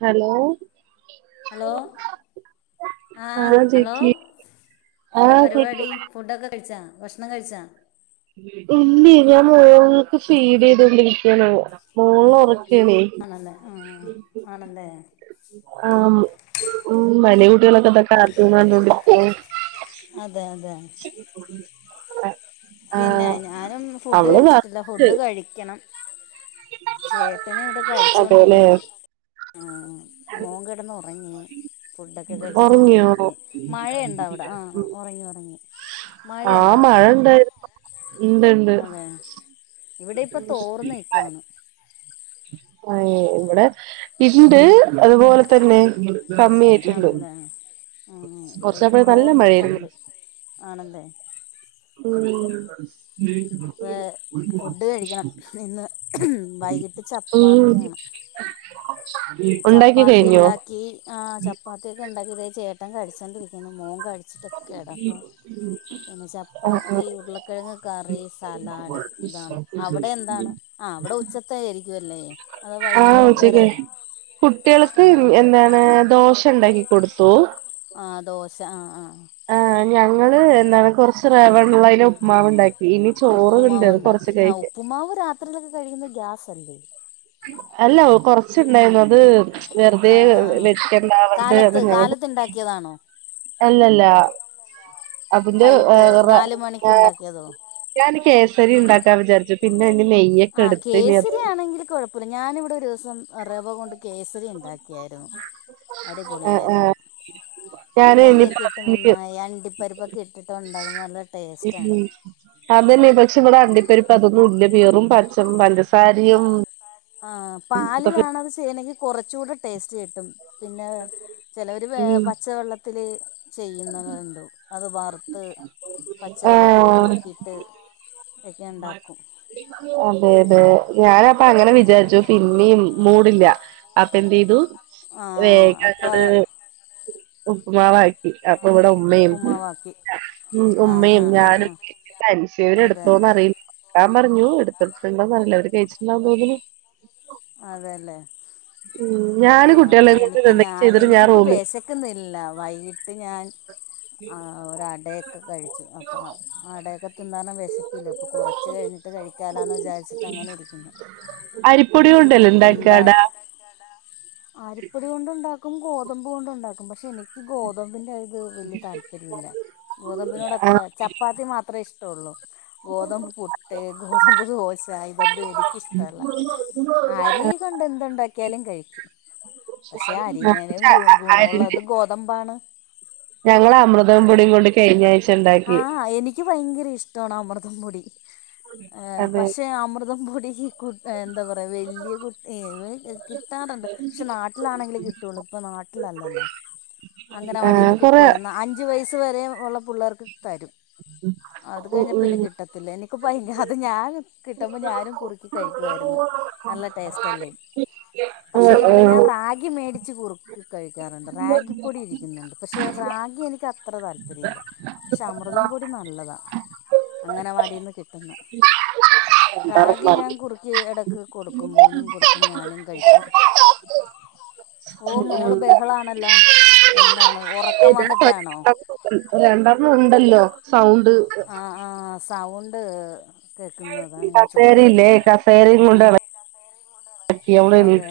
Hello hello ആഹ് hello എന്താ ആഹ് പരിപാടി കേക്കില്ലേ ഫുഡൊക്കെ കഴിച്ചാ ഭക്ഷണം കഴിച്ചാ ഇല്ലെയ് ഞാൻ മോൾക്ക് ഫീൽഡ് ചെയ്തൊണ്ടിരിക്കാണെ മോള് ഒറ ക്കേണി ആണല്ലേ ആഹ് ആണല്ലേ ആഹ് ഉം അല്ലയി കുട്ടിയളൊക്കെ തട്ട [unintelligible] ക്ക ആട്ടണ്ടോണ്ടിരിക്ക അതെ അതെ [unintelligible] പിന്നെ ആഹ് ഞാനും ഫുഡ് അവള് കഴിച്ചിട്ടില്ല വർക്ക് ഫുഡ് കഴിക്കണം ചേട്ടന് ഇവിടെ അതേല്ലേ കഴിച്ചുകൊണ്ടിരിക്കുന്നു ആഹ് മോൻ കെടന്ന് ഒറങ്ങി ഫുഡൊക്കെ കഴിച്ച് കെടന്ന് ഒറങ്ങിയോ ഉറങ്ങി മഴയുണ്ട അവിടെ ആഹ് ഒറങ്ങി ഒറങ്ങി ആഹ് മഴണ്ട് ഇണ്ട് ഇണ്ട് അതെ ഇവിടെ ഇപ്പം തോർന്ന് നിൽക്കുവാണ് [unintelligible] ഏഹ് ഇവിടെ ഇണ്ട് അതുപോലെ തന്നെ കമ്മിയായിട്ടുണ്ട് ആണല്ലേ ആഹ് ഇവിടെ ഇപ്പ കൊറച്ചപ്പഴ് നല്ല തോന്ന്ണ് ഇപ്പണ്ട് മഴയായിരുന്നു ആണല്ലെ ഉം ഏഹ് ഫുഡ് കഴിക്കണം ഇന്ന് വൈകിട്ട് ച ഓഹ് ഉണ്ടാക്കി കഴിഞ്ഞോ ആഹ് ചപ്പാത്തിയൊക്കെണ്ടാക്കി ദേ ചേട്ടൻ കഴിച്ചൊണ്ടിരിക്കുന്നു മോൻ കഴി വച്ചിട്ടൊക്കെ കെടന്നു. പിന്നെ ആഹ് ചപ്പാത്തി ആഹ് ഉരുളക്കിഴങ്ങ് കറി, സലാഡ്, ഇതാണ്. അവിടെ എന്താണ് ആ അവിടെ ഉച്ചത്തെ ആയിരിക്കുല്ലേ. അതൊ വൈന്നേരം വേറെ ആ കുട്ട്യേൾക്ക് ആ എന്താണ് ദോശ ഇണ്ടാക്കി കൊടുത്തു. ആഹ് ദോശ ആഹ് ആഹ് ആ ഞങ്ങള് എന്താണ് കൊറച്ച് റെവെണ്ളയ്ല് ഉപ്പ്മാവ് ഉണ്ടാക്കി. ഇനി ചോറ് ഇണ്ട്. അത് കൊറച്ച് കൈക്ക ഉപ്പ്മാവ് രാത്രിയിലൊക്കെ കഴിക്കുന്നത് ഗ്യാസെല്ലേ. അല്ല കൊറച്ച്ണ്ടായിന്നു. അത് വെറുതെ ആ വെക്കണ്ടാവട്ട് അത് ഇങ്ങ [unintelligible] ഇത് ഇണ്ടാക്കിയതാണോ. അല്ലല്ല അതിന്റെ വൈകിട്ട് ഹ് റെവ നാല് മണിക്ക് ഉണ്ടാക്കിയതോ ഞാന് കേസരി ഇണ്ടാക്കാൻ വിചാരിച്ചു. പിന്നെ ഐന് നെയ്യ് ആഹ് കേസരി ആണെങ്കില് കൊഴപ്പൊല്ല. ഞാനിവിടെ ഒരോസം റവ കൊണ്ട് കേസ് ഇച്ചിരി ഇണ്ടാക്ക്യാരുന്നു. അടിപൊളിയായിരുന്നു. ഞാൻ നെയ്യ് ഒക്കെ ഇട്ട് ഇനിപ്പ മന്നായി അണ്ടിപ്പരിപ്പൊ ക ഇട്ടിട്ട് ഉണ്ടാകുമ്പ നല്ല ഉം ടേസ്റ്റാണ് അതെന്നെ. പക്ഷെ ഇവടെ അണ്ടിപ്പരിപ്പ് അതൊന്നും ഇല്ല. വെറും പച്ചം പഞ്ചസാരിം. ആ പാലിലാണത് ചെയ്യണെങ്കി കൊറച്ചൂടെ ടേസ്റ്റ് കിട്ടും. പിന്നെ ചെലവർ ഉം പച്ചവെള്ളത്തില് ചെയ്യുന്നതുണ്ട്. അത് വർ ത്ത് പച്ചവെള്ളത്തില് ആഹ് കുറുക്കിട്ട് ഒക്കെ ഇണ്ടാക്കും. അതെ അതെ ഞാന അപ്പെ അങ്ങനെ വിചാരിച്ചു പിന്നിം മൂടില്ല. അപ്പ എന്തെയ്തു. ആ വേഗങ്ങട് അപ്പം ഉപ്പ്മാവാക്കി. അപ്പൊ ഇവിടെ ഉമ്മിം. ഉപ്പുമാവാക്കി ഉം ആ ഉമ്മേം ആ ആ ആ ഞാനും [unintelligible] അതെ എടുത്ത് റിൽ ഞാൻ പറഞ്ഞു. ഇട്ത്തട്ത്തങ്ങളും പറ്ഞ്ഞില്ലെ ഒര് കൈചെയ്നാ [unintelligible] ന്നു അതെല്ലെ. ഉം ആ ഞാന് കുട്ടികളെ അപ്പ കൊണ്ട് എനിക്ക് ഞാ ഇതുണ്ടാക്കി ചെയ്തിട്ട് ഞാൻ എനിക്കിപ്പ റൂമിൽ വെശക്ക്ന്നില്ല. വൈകീട്ട് ഞാൻ ഒര് അടയൊക്കെ കഴിച്ചു. അപ്പം അടയൊക്കെ തിന്നാന വെശപ്പില്ല. അപം കുറച്ച് കഴിഞ്ഞി വിട്ട് കഴിക്കാലാന്ന് വിചാരിച്ചിട്ട് അങ്ങനെ ഇരിക്കുന്നു. അരിപ്പൊടി കൊണ്ടല്ലെ ഉണ്ടാക്കാട. ആരിപ്പൊടി കൊണ്ട് ഉണ്ടാക്കും, ഗോതമ്പ് കൊണ്ടു, ഉണ്ടാക്കും. പക്ഷെ എനിക്ക് ഗോതമ്പിന്റെ അത് വല്യ താല്പര്യ ഇല്ല. ഗോതമ്പിനോട് അത്ര ആഹ് ചപ്പാത്തി മാത്രേ ഇഷ്ടൊള്ളു. ഗോതമ്പ് പുട്ട്, ഗോതമ്പ്, ദോശ, ഇതന്നും എനക്ക് ഇഷ്ടല്ല. ആരി കൊണ്ട് എന്തുണ്ടാക്കിയാലും കഴിക്കും. പക്ഷെ അരിനാനും അരിന്റെ ഗുണവുള്ളത് ഗോതമ്പാണ്. ഞങ്ങള് അമൃതം പൊടിം കൊണ്ട്. കഴ്ഞ്ഞ ആഴ്ച ഉണ്ട്. ആഹ് എനിക്ക് ഭയങ്കര ഇഷ്ടാണ് അമൃതംപൊടി. ഏഹ് അതെ പക്ഷെ അമൃതം പൊടിഈ കു എന്താ പറയ വല്യ കുട്ടിഏ കിട്ടാറ്ണ്ട്. പക്ഷെ നാട്ടിലാണെങ്കില് കിട്ടൊള്ളു. ഇപ്പ നാട്ടിലല്ലല്ലൊ. ആഹ് അംഗനവാടീന്ന് കൊറെ കിട്ടൊല്ലൊ. അഞ്ചു വയസ് വരേ ഉള്ള പിള്ളേർക്ക് തരും. അത് കഴിഞ്ഞ പിന്നെ ഉം കിട്ടത്തില്ല. എനിക്ക് ഭയ അത് ഞാൻ കിട്ടുമ്പ ഞാനും കുറുക്കി കഴിക്ക്യുവായിരുന്നു. നല്ല ടേസ്റ്റ് അല്ലെ. പക്ഷെ ഇവടെ ഞാൻ ഉം റാഗി മേടിച്ച കുറുക്കി കഴിക്കാറ്ണ്ട്. റാഗി പൊടി ഇരിക്ക്ന്ന്ണ്ട്. പക്ഷെ റാഗി എനിക്കത്ര താല്പര്യല്ല. ക്ഷെ അമൃതം പൊടി നല്ലത. അങ്ങനവാടീന്ന് കിട്ട്ന്ന റാഗി ഞാൻ കുറ് [unintelligible] ഇടക്ക് കൊടുക്കും മോനും കൊടുക്കും ഞാനും കഴിക്കും ഓ മോള് ബഹളാണല്ലോ എന്താണ് ഉറക്കം വന്നിട്ടാണോ രണ്ടെണ്ണം ഉണ്ടല്ലോ സൗണ്ട് ആഹ് ആഹ് സൗണ്ട് കേൾക്കുന്ന് അതാണ് ഞാൻ ചോദിച്ചത് കസേരയില്ലേ അതെ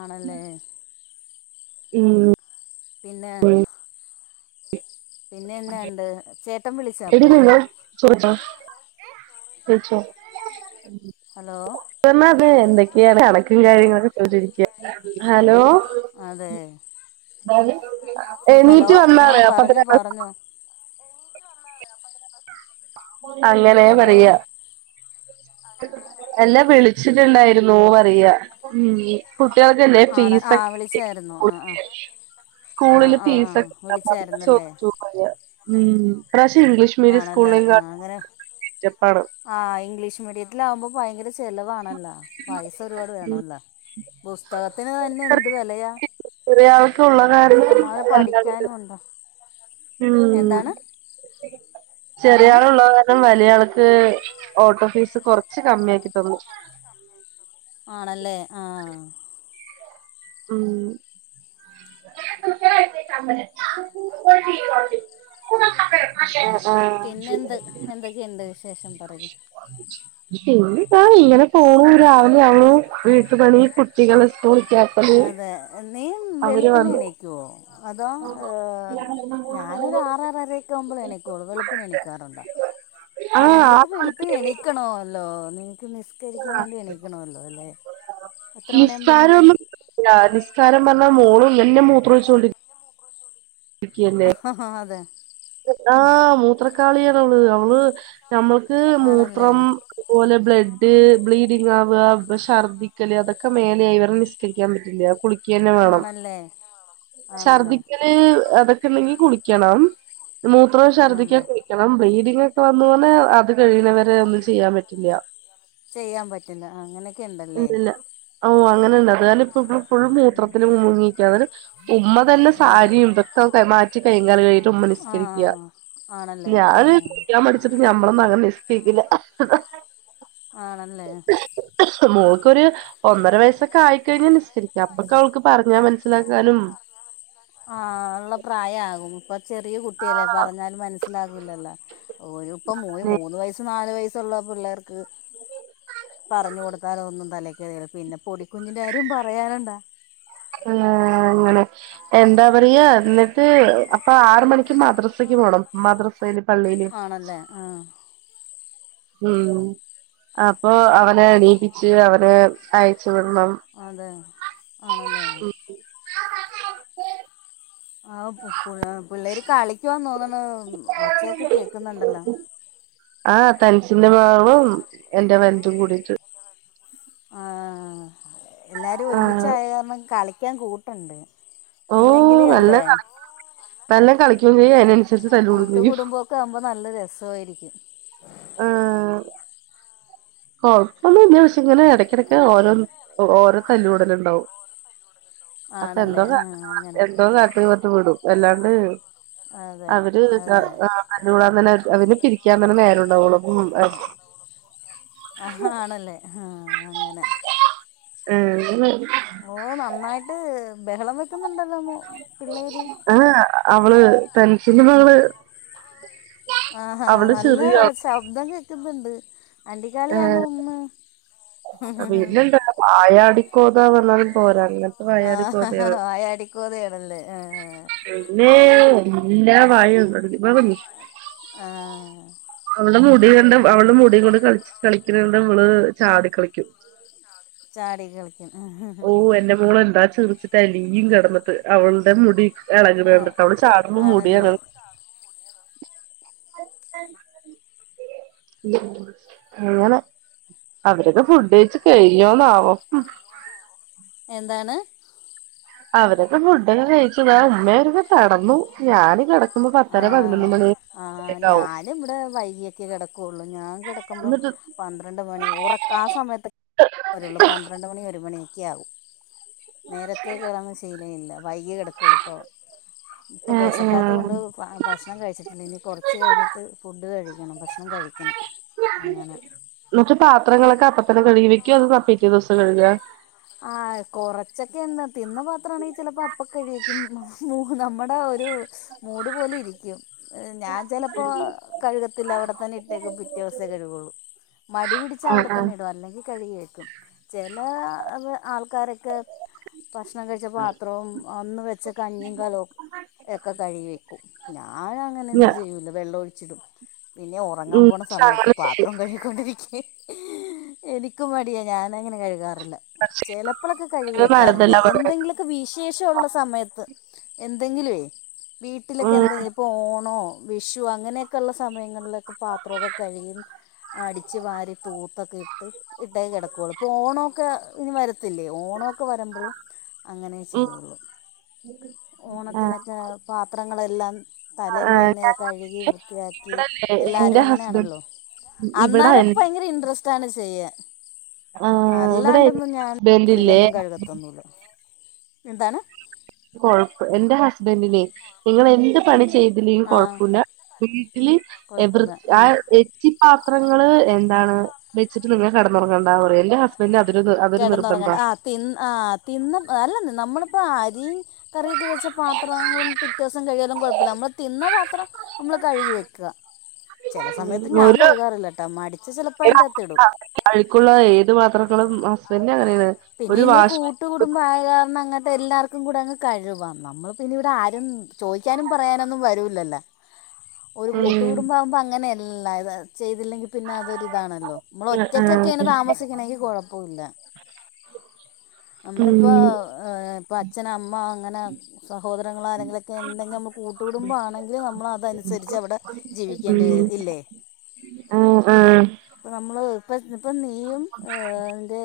ആണല്ലേ ഉം പിന്നെ പിന്നെ എന്തുണ്ട് ചേ [unintelligible] കഴിച്ചോ ഹലോ [unintelligible] എന്തൊക്കെയോ കണക്കും കാര്യങ്ങളക്കെ [unintelligible] ഹലോ അതെ ഹലോ എണീറ്റ് വന്നാണ് ആഹ് പറഞ്ഞോ അപ്പത്തിന് പറഞ്ഞോ അങ്ങനെ ഹലോ പറയാ എന്നെ വിളിച്ചിട്ടുണ്ടായിരുന്നു പറയാ ഉം കുട്ടികൾക്കല്ലെ ആണ് ഫീസ് ആ ഒക്കെ വിളിച്ചായിരുന്നു ആ ആ [unintelligible] ആ സ്കൂളില് ആ ആ ഫീസ്ക്കെ വിളിച്ചായിരുന്നല്ലേ [unintelligible] ഉം ഇപ്രാവശ്യം ഇംഗ്ലീഷ് ആണല്ലേ [unintelligible] ആഹ് ഇംഗ്ലീഷ് മീഡിയത്തിലാകുമ്പോ ഭയങ്കര ചിലവാണല്ലോ പൈസ ഒരുപാട് ഉം വേണല്ലോ പുസ്തകത്തിന് തന്നെ എന്ത് വിലയാ ചെറിയാൾക്കുള്ള കാരണം ഇഷ്ടം പോലെ എന്താണ് പഠിക്കാനും ഉണ്ട് ഉം ചെറിയ എന്താണ് ആള് ഉള്ളത് കാരണം വലിയ ആൾക്ക് ഓട്ടോ ഫീസ് കുറച്ച് കമ്മി ആക്കി തന്നു. ആണല്ലേ ആഹ്. ഉം [unintelligible] ആഹ് ആഹ്. പിന്നെന്ത് എന്തൊക്കെയുണ്ട് വിശേഷം പറയൂ പിന്നിതാ ഇങ്ങനെ പോന്നു രാവിലെ ആവണു വീട്ടു പണി കുട്ടികളെ സ്കൂളിക്ക അതെ നീ വെളുപ്പിനെ വന്നു എണീക്കുവോ അതോ? ഏഹ് ഞാനൊരു ആറാറരൊക്ക ആകുമ്പോൾ എണിക്കൂള്ളു വെളുപ്പിന് എണിക്കാറുണ്ടോ? ആ ആഹ് ആ നിങ്ങൾക്ക് പണിയല്ലേ വെളുപ്പിന്എണീക്കണോല്ലോ നിങ്ങൾക്ക് നി നിസ്കരിക്കാൻ വേണ്ടി എണീക്കണമല്ലോ അല്ലേ എത്ര മണിയാകുമ്പോൾ എണീക്കും. ആഹ് നിസ്കാരം എന്ന് പറഞ്ഞാൽ മോളും [unintelligible] മൂത്രം ഒഴിച്ചോണ്ടിരിക്കു [unintelligible] ആ അതെ ആഹ് മൂത്രക്കാളിയാണ് അവള് നമ്മൾ. ആണല്ലേ മൂത്രം. അതുപോലെ ബ്ലഡ് ബ്ലീഡിങ് ആവുക ഛർദ്ദിക്കല് അതൊക്കെ മേലെയായി ഇവ നിസ്കരിക്കാൻ പറ്റില്ല കുളിക്കന്നെ വേണം. ആണല്ലേ ആണല്ലേ ചർദ്ദിക്കൽ [unintelligible] അതൊക്കെ ഉണ്ടെങ്കിൽ കുളിക്കണം മൂത്രം ആണല്ലേ ഛർദ്ദിക്കൊക്കെ. [unintelligible] ബ്ലീഡിങ് ഒക്കെ വന്ന പിന്നെ അത് കഴിയുന്നവരെ ഒന്നും ചെയ്യാൻ പറ്റില്ല. ചെയ്യാൻ പറ്റില അങ്ങനെയൊക്കെ ഉണ്ടല്ലേ. ഇല്ലില്ല ഓ അങ്ങനുണ്ട് അത് കാരണം ഇപ്പ ഇപ്പ ഫുൾ മൂത്രത്തില് മുങ്ങി നിക്കാണ് ഉമ്മ തന്നെ അതെ സാരിയും [unintelligible] മാറ്റി കയ്യും കാലും കഴുകീട്ട് ഉമ്മ ആ നിസ്കരിക്കുക ആണല്ലേ ആ ഞാന് കുളിക്കാൻ ഞമ്മളൊന്നും അങ്ങനെ നിസ്കരിക്കില്ല. ആണല്ലേ. മോൾക്കൊരു. ഒന്നര വയസൊക്കെ ആയിക്കഴിഞ്ഞാ നിസ്സരിക്കാം അപ്പൊക്കെ അവൾക്ക് പറഞ്ഞാ മനസ്സിലാക്കാനും. ആഹ് അതിന്ള്ള പ്രായാകും ഇപ്പൊ ചെറിയ കുട്ടിയല്ലേ ആ പറഞ്ഞാല് മനസ്- ലാകൂല്ലല്ലോ ഒരു ഇപ്പ മൂന്ന് വയസ്സ് നാലു വയസ്സുള്ള പിള്ളേർക്ക്. പറഞ്ഞു കൊടുത്താലൊന്നും തലേ ക്കേറിയേല പിന്നെ പൊടിക്കുഞ്ഞിന്റെറെ കാര്യം പറയാനുണ്ടാ ആഹ് അങ്ങനെ. എന്താ പറയ എന്നിട്ട് അപ്പൊ ആറ് മണിക്ക് മദ്രസക്ക് പോണം മദ്രസയില് പള്ളിയില്. ആണല്ലേ? ആഹ്. ഉം അപ്പൊ അവനെ എണീപ്പിച്ച് അവനെ അയച്ചു വിടണം. അതെ ആണല്ലേ? ആഹ് പുള്ളേ പുള്ളേര് കളിക്കുവാ തോന്നണ ഒച്ചയൊക്കെ കേക്കുന്നുണ്ടല്ലോ. ആഹ് തെനസിന്റെ മകളും എന്റെ വൽതും കൂടിട്ട്. ആഹ് എല്ലാരും ആഹ് ഒരുമിച്ചായ കാരണം കളിക്കാൻ കൂട്ടുണ്ട്. ഓഹ് ഇല്ലെങ്കില് അല്ലേ നല്ലതാ നല്ലം കളിക്കും ചെയ്യും അയിനനുസരി കൂട്ട് കുടുംബൊക്കെയാവുമ്പോ നല്ല രസവായിരിക്കും. ആഹ്. കൊഴപ്പൊന്നുല്ല പക്ഷേ ഇങ്ങനെ ഇടയ്ക്കിടക്ക് ഓരോ ഓരോ തല്ലൂടല്ണ്ടാവും. അപ്പ ആണല്ലേ എന്തോ ആ അങ്ങനെ എന്തോ കാട്ടിങ്ങട്ട് വിടും എല്ലാണ്ട്. അതെ അവര് എന്താ അതെ ആഹ് അടി കൂടാ തന്നെ അവരെ പിരിക്കാ തന്നെ നേരണ്ടാവൊള്ളൂ അപ്പം ആഹ് ആണല്ലേ ആ അങ്ങനെ. ഉം ന്ന് ഓഹ് നന്നായിട്ട് ബഹളം വെക്കുന്നുണ്ടല്ലോ മോ പിള്ളേർ ആഹ് അവള് തൻഷിന്റെ മകള്. ആഹ് ഹാ അവള് നല്ല ചെറിയ ശബ്ദം കേക്കുന്നുണ്ട്. അണ്ടികാളിയാന്നൊന്ന്. വായടിക്കോതാ പറഞാലും പോരാ അങ്ങനെ ആഹ് ആ വായാടിക്കോതയണല്ലേ ആ ഇമ്മേ എല്ലാ വായ ആഹ് അവളുടെ മുടി കണ്ട അവളുടെ മുടി കൊണ്ട് കളിച് കളിക്കണണ്ട ഇവള് ചാടി കളിക്കും. ചാടി കളി എഹേ ഓ എന്റെ മോളെന്താ ചിറിച്ചിട്ട് അലിയും കിടന്നിട്ട് അവളുടെ മുടി എളക്ണ ആ ണ്ട്ട്ട് അവള് ചാടുമ്പോ മുടിയാണ് ആണല്ലേ അങ്ങനെ അവരൊക്കെ ഫുഡ്കഴിച്ച് കഴിഞ്ഞോന്നാവോ? [inaudible] എന്താണ്? അവരൊക്കെ ഫുഡൊക്കെ കഴിച്ച് ദേ ഉമ്മയവരൊക്കെ കെടന്നു ഞാന് കെട ആഹ് ആ ക്കാവും ഞാന്ബടെ വൈകിയൊക്കെ കെടക്കുവൊള്ളു ഞാൻ കെടക്കുമ്പോ എന്നിട്ട് പന്ത്രണ്ട് മണി ഉറക് ആ സമയത്ത് വരുള്ളൂ പന്ത്രണ്ട് പന്ത്രണ്ട് മണി ഒരു മണിയൊക്കെയാവും നേരത്തേ കിടന്ന് ശീലമില്ല വൈകിയെ കെടകൊള്ളുയിപ്പോ. ഇപ്പൊ ഏ ഏ വെശക്കാത്തോണ്ട്. ആ ഭക്ഷണം കഴിച്ചിട്ടില്ല ഇനി കുറച്ച് കഴിഞ്ഞിട്ട് ഫുഡ് കഴിക്കണം ഭക്ഷണം കഴിക്കണം അങ്ങനെ ഇന്ന്ട്ട് പാത്രങ്ങളൊക്കെ അപ്പ തന്നെ കഴുകിവെക്കൊ അതോ പിറ്റേ ദിവസം കഴുകേ? ആഹ് കൊറച്ചൊക്കെയൊന്ന് തിന്ന പാത്ര [unintelligible] ചിലപ്പോ അപ്പ കഴികിക്കും നമ്മുടെ ഒരു മൂട് പോലെ ഇരിക്കും ഞാൻ ചെലപ്പോ കഴുകത്തില്ല അവിടെത്തന്നെ ഇട്ടേക്കും പിറ്റേ ദിവസേ കഴുകുള്ളു മടി പിടിച്ച് ആ അവിടെ ആ തന്നെ ഇടും അല്ലെങ്കിൽ കഴുകി വെക്കും. ചെലെ ആൾക്കാരൊക്കെ. ഭക്ഷണം കഴിച്ച പാത്രവും അന്ന് വെച്ച കഞ്ഞീം കലോം. ക്കെ കഴുകി വെക്കും ഞാൻ ഞ അങ്ങനെയൊന്നും ചെയ്യൂല്ല വെള്ളം ഒഴിച്ചിടും പിന്നെ ഉറങ്ങാൻ ഉം പോണ പക്ഷെ സമയത്ത് അങ്ങനെ ചെയ്യ പാത്രം കഴ് [unintelligible] എനിക്കും മടിയാ ഞാനങ്ങനെ കഴുകാറില്ല. ചെലപ്പളൊക്കെ കഴുകി വെക്കാറുണ്ട് നല്ലതല്ല പറയാ എന്തെങ്കിലും. വിശേഷഉള്ള സമയത്ത് എന്തെങ്കിലുഏ വീട്ടിലൊക്കെ ഉം എന്തെങ്കിലും ഇപ്പോ ഓണോ വിഷോ അങ്ങനെയൊക്കെ ഉള്ള സമയങ്ങ [unintelligible] പാത്രൊക്കെ കഴു. അടിച്ച് വാരി തൂത്തൊക്കെ ഇട്ട് ഇട്ടേ കെടകൊള്ളു ഇപ്പോ ഓണൊക്കെ [unintelligible] ത്തില്ലേ ഓണൊക്കെ വരുമ്പള് അങ്ങനെ ഉം ചെയ്യുള്ളൂ. ഓണത്തിനൊക്കെ പാത്രങ്ങളെല്ലാ തലേന്ന് തന്നെ കഴുകി വൃത്തിയാക്കി ഇവിടല്ലേ എല്ലാരും എന്റെ ഹസ്ബൻഡ് അങ്ങനെയാണല്ലോ. ഇവിടെ എ അന്നാരൊക്കെ ഭയങ്കര ഇൻട്രസ്റ്റ് ആണ് ചെയ്യാൻ ആഹ് ഇവിടെ ഹസ്ബൻഡ് ഇല്ലേ ഒന്നൂലഎന്താണ്. കൊഴപ്പ എന്റെ ഹസ്ബൻഡിനെ നിങ്ങൾ എന്തുപണി ചെയ്തി ചെയ്തില്ലേലും ആ കൊഴപ്പൊല്ല വീട്ടില് കുഴപ്പമില്ല ആ വൃത്ത എച്ചി പാത്രങ്ങള് എന്താണ് വെച്ചിട്ട് ഇങ്ങൾ കെടന്നുറങ്ങേണ്ട പറ [unintelligible] പിന്നെ [unintelligible] കെടന്നുറങ്ങ [unintelligible] തിന്ന് ആ തിന്ന് അല്ല നമ്മളിപ്പോ അരിം കറിയൊക്കെ വെച്ച പാത്രങ്ങളു. പിറ്റേസം കഴികിയാലും കുഴപ്പല്ല നമ്മള് തിന്ന പാത്രം നമ്മള് കഴുകി വെക്ക ചെല സമയത്ത് ഞാൻ കഴുകാറില്ല ട്ടമടി [unintelligible] ഹസ്ബൻഡ് അങ്ങനെണ് [unintelligible] കൂട്ടു കുടുംബം ആയ കാരണം അങ്ങനത്തെ എല്ലാർക്കും കൂടെ അങ്ങ് കഴുകാം നമ്മൾ പിന്നെ ഇവിടെ ആരും. ചോയ്ക്കാനും പറയാനൊന്നും വരൂല്ലല്ലോ. ഒരു ഉം കൂട്ടുകൂടുംമ്പ ആകുമ്പോ അങ്ങനെയല്ലത് ചെയ്തില്ലെങ്കിൽ പിന്നെ അതൊരിതാണല്ലോ നമ്മൾ ഒറ്റക്കൊക്കെണ് താമസിക്കണെങ്കിൽ കുഴപ്പം പ്പോല്ല നമ്മളിപ്പോ ഉം ആ ഇപ്പൊ അച്ഛന അമ്മ അങ്ങന സഹോദരങ്ങള ആരെങ്കിലുക്കെ ഇണ്ടെങ്കിൽ - കൂട്ടുകുടുംബം ആണെങ്കിൽ നമ്മള് അതനുസരിച്ച് അവിടെ ഉം ജീവിക്കേണ്ടി ഉം വരും ഇല്ലേ ആഹ് ആഹ് ഇപ്പ നമ്മള് ഇപ്പ ഇപ്പ നീയും ഏ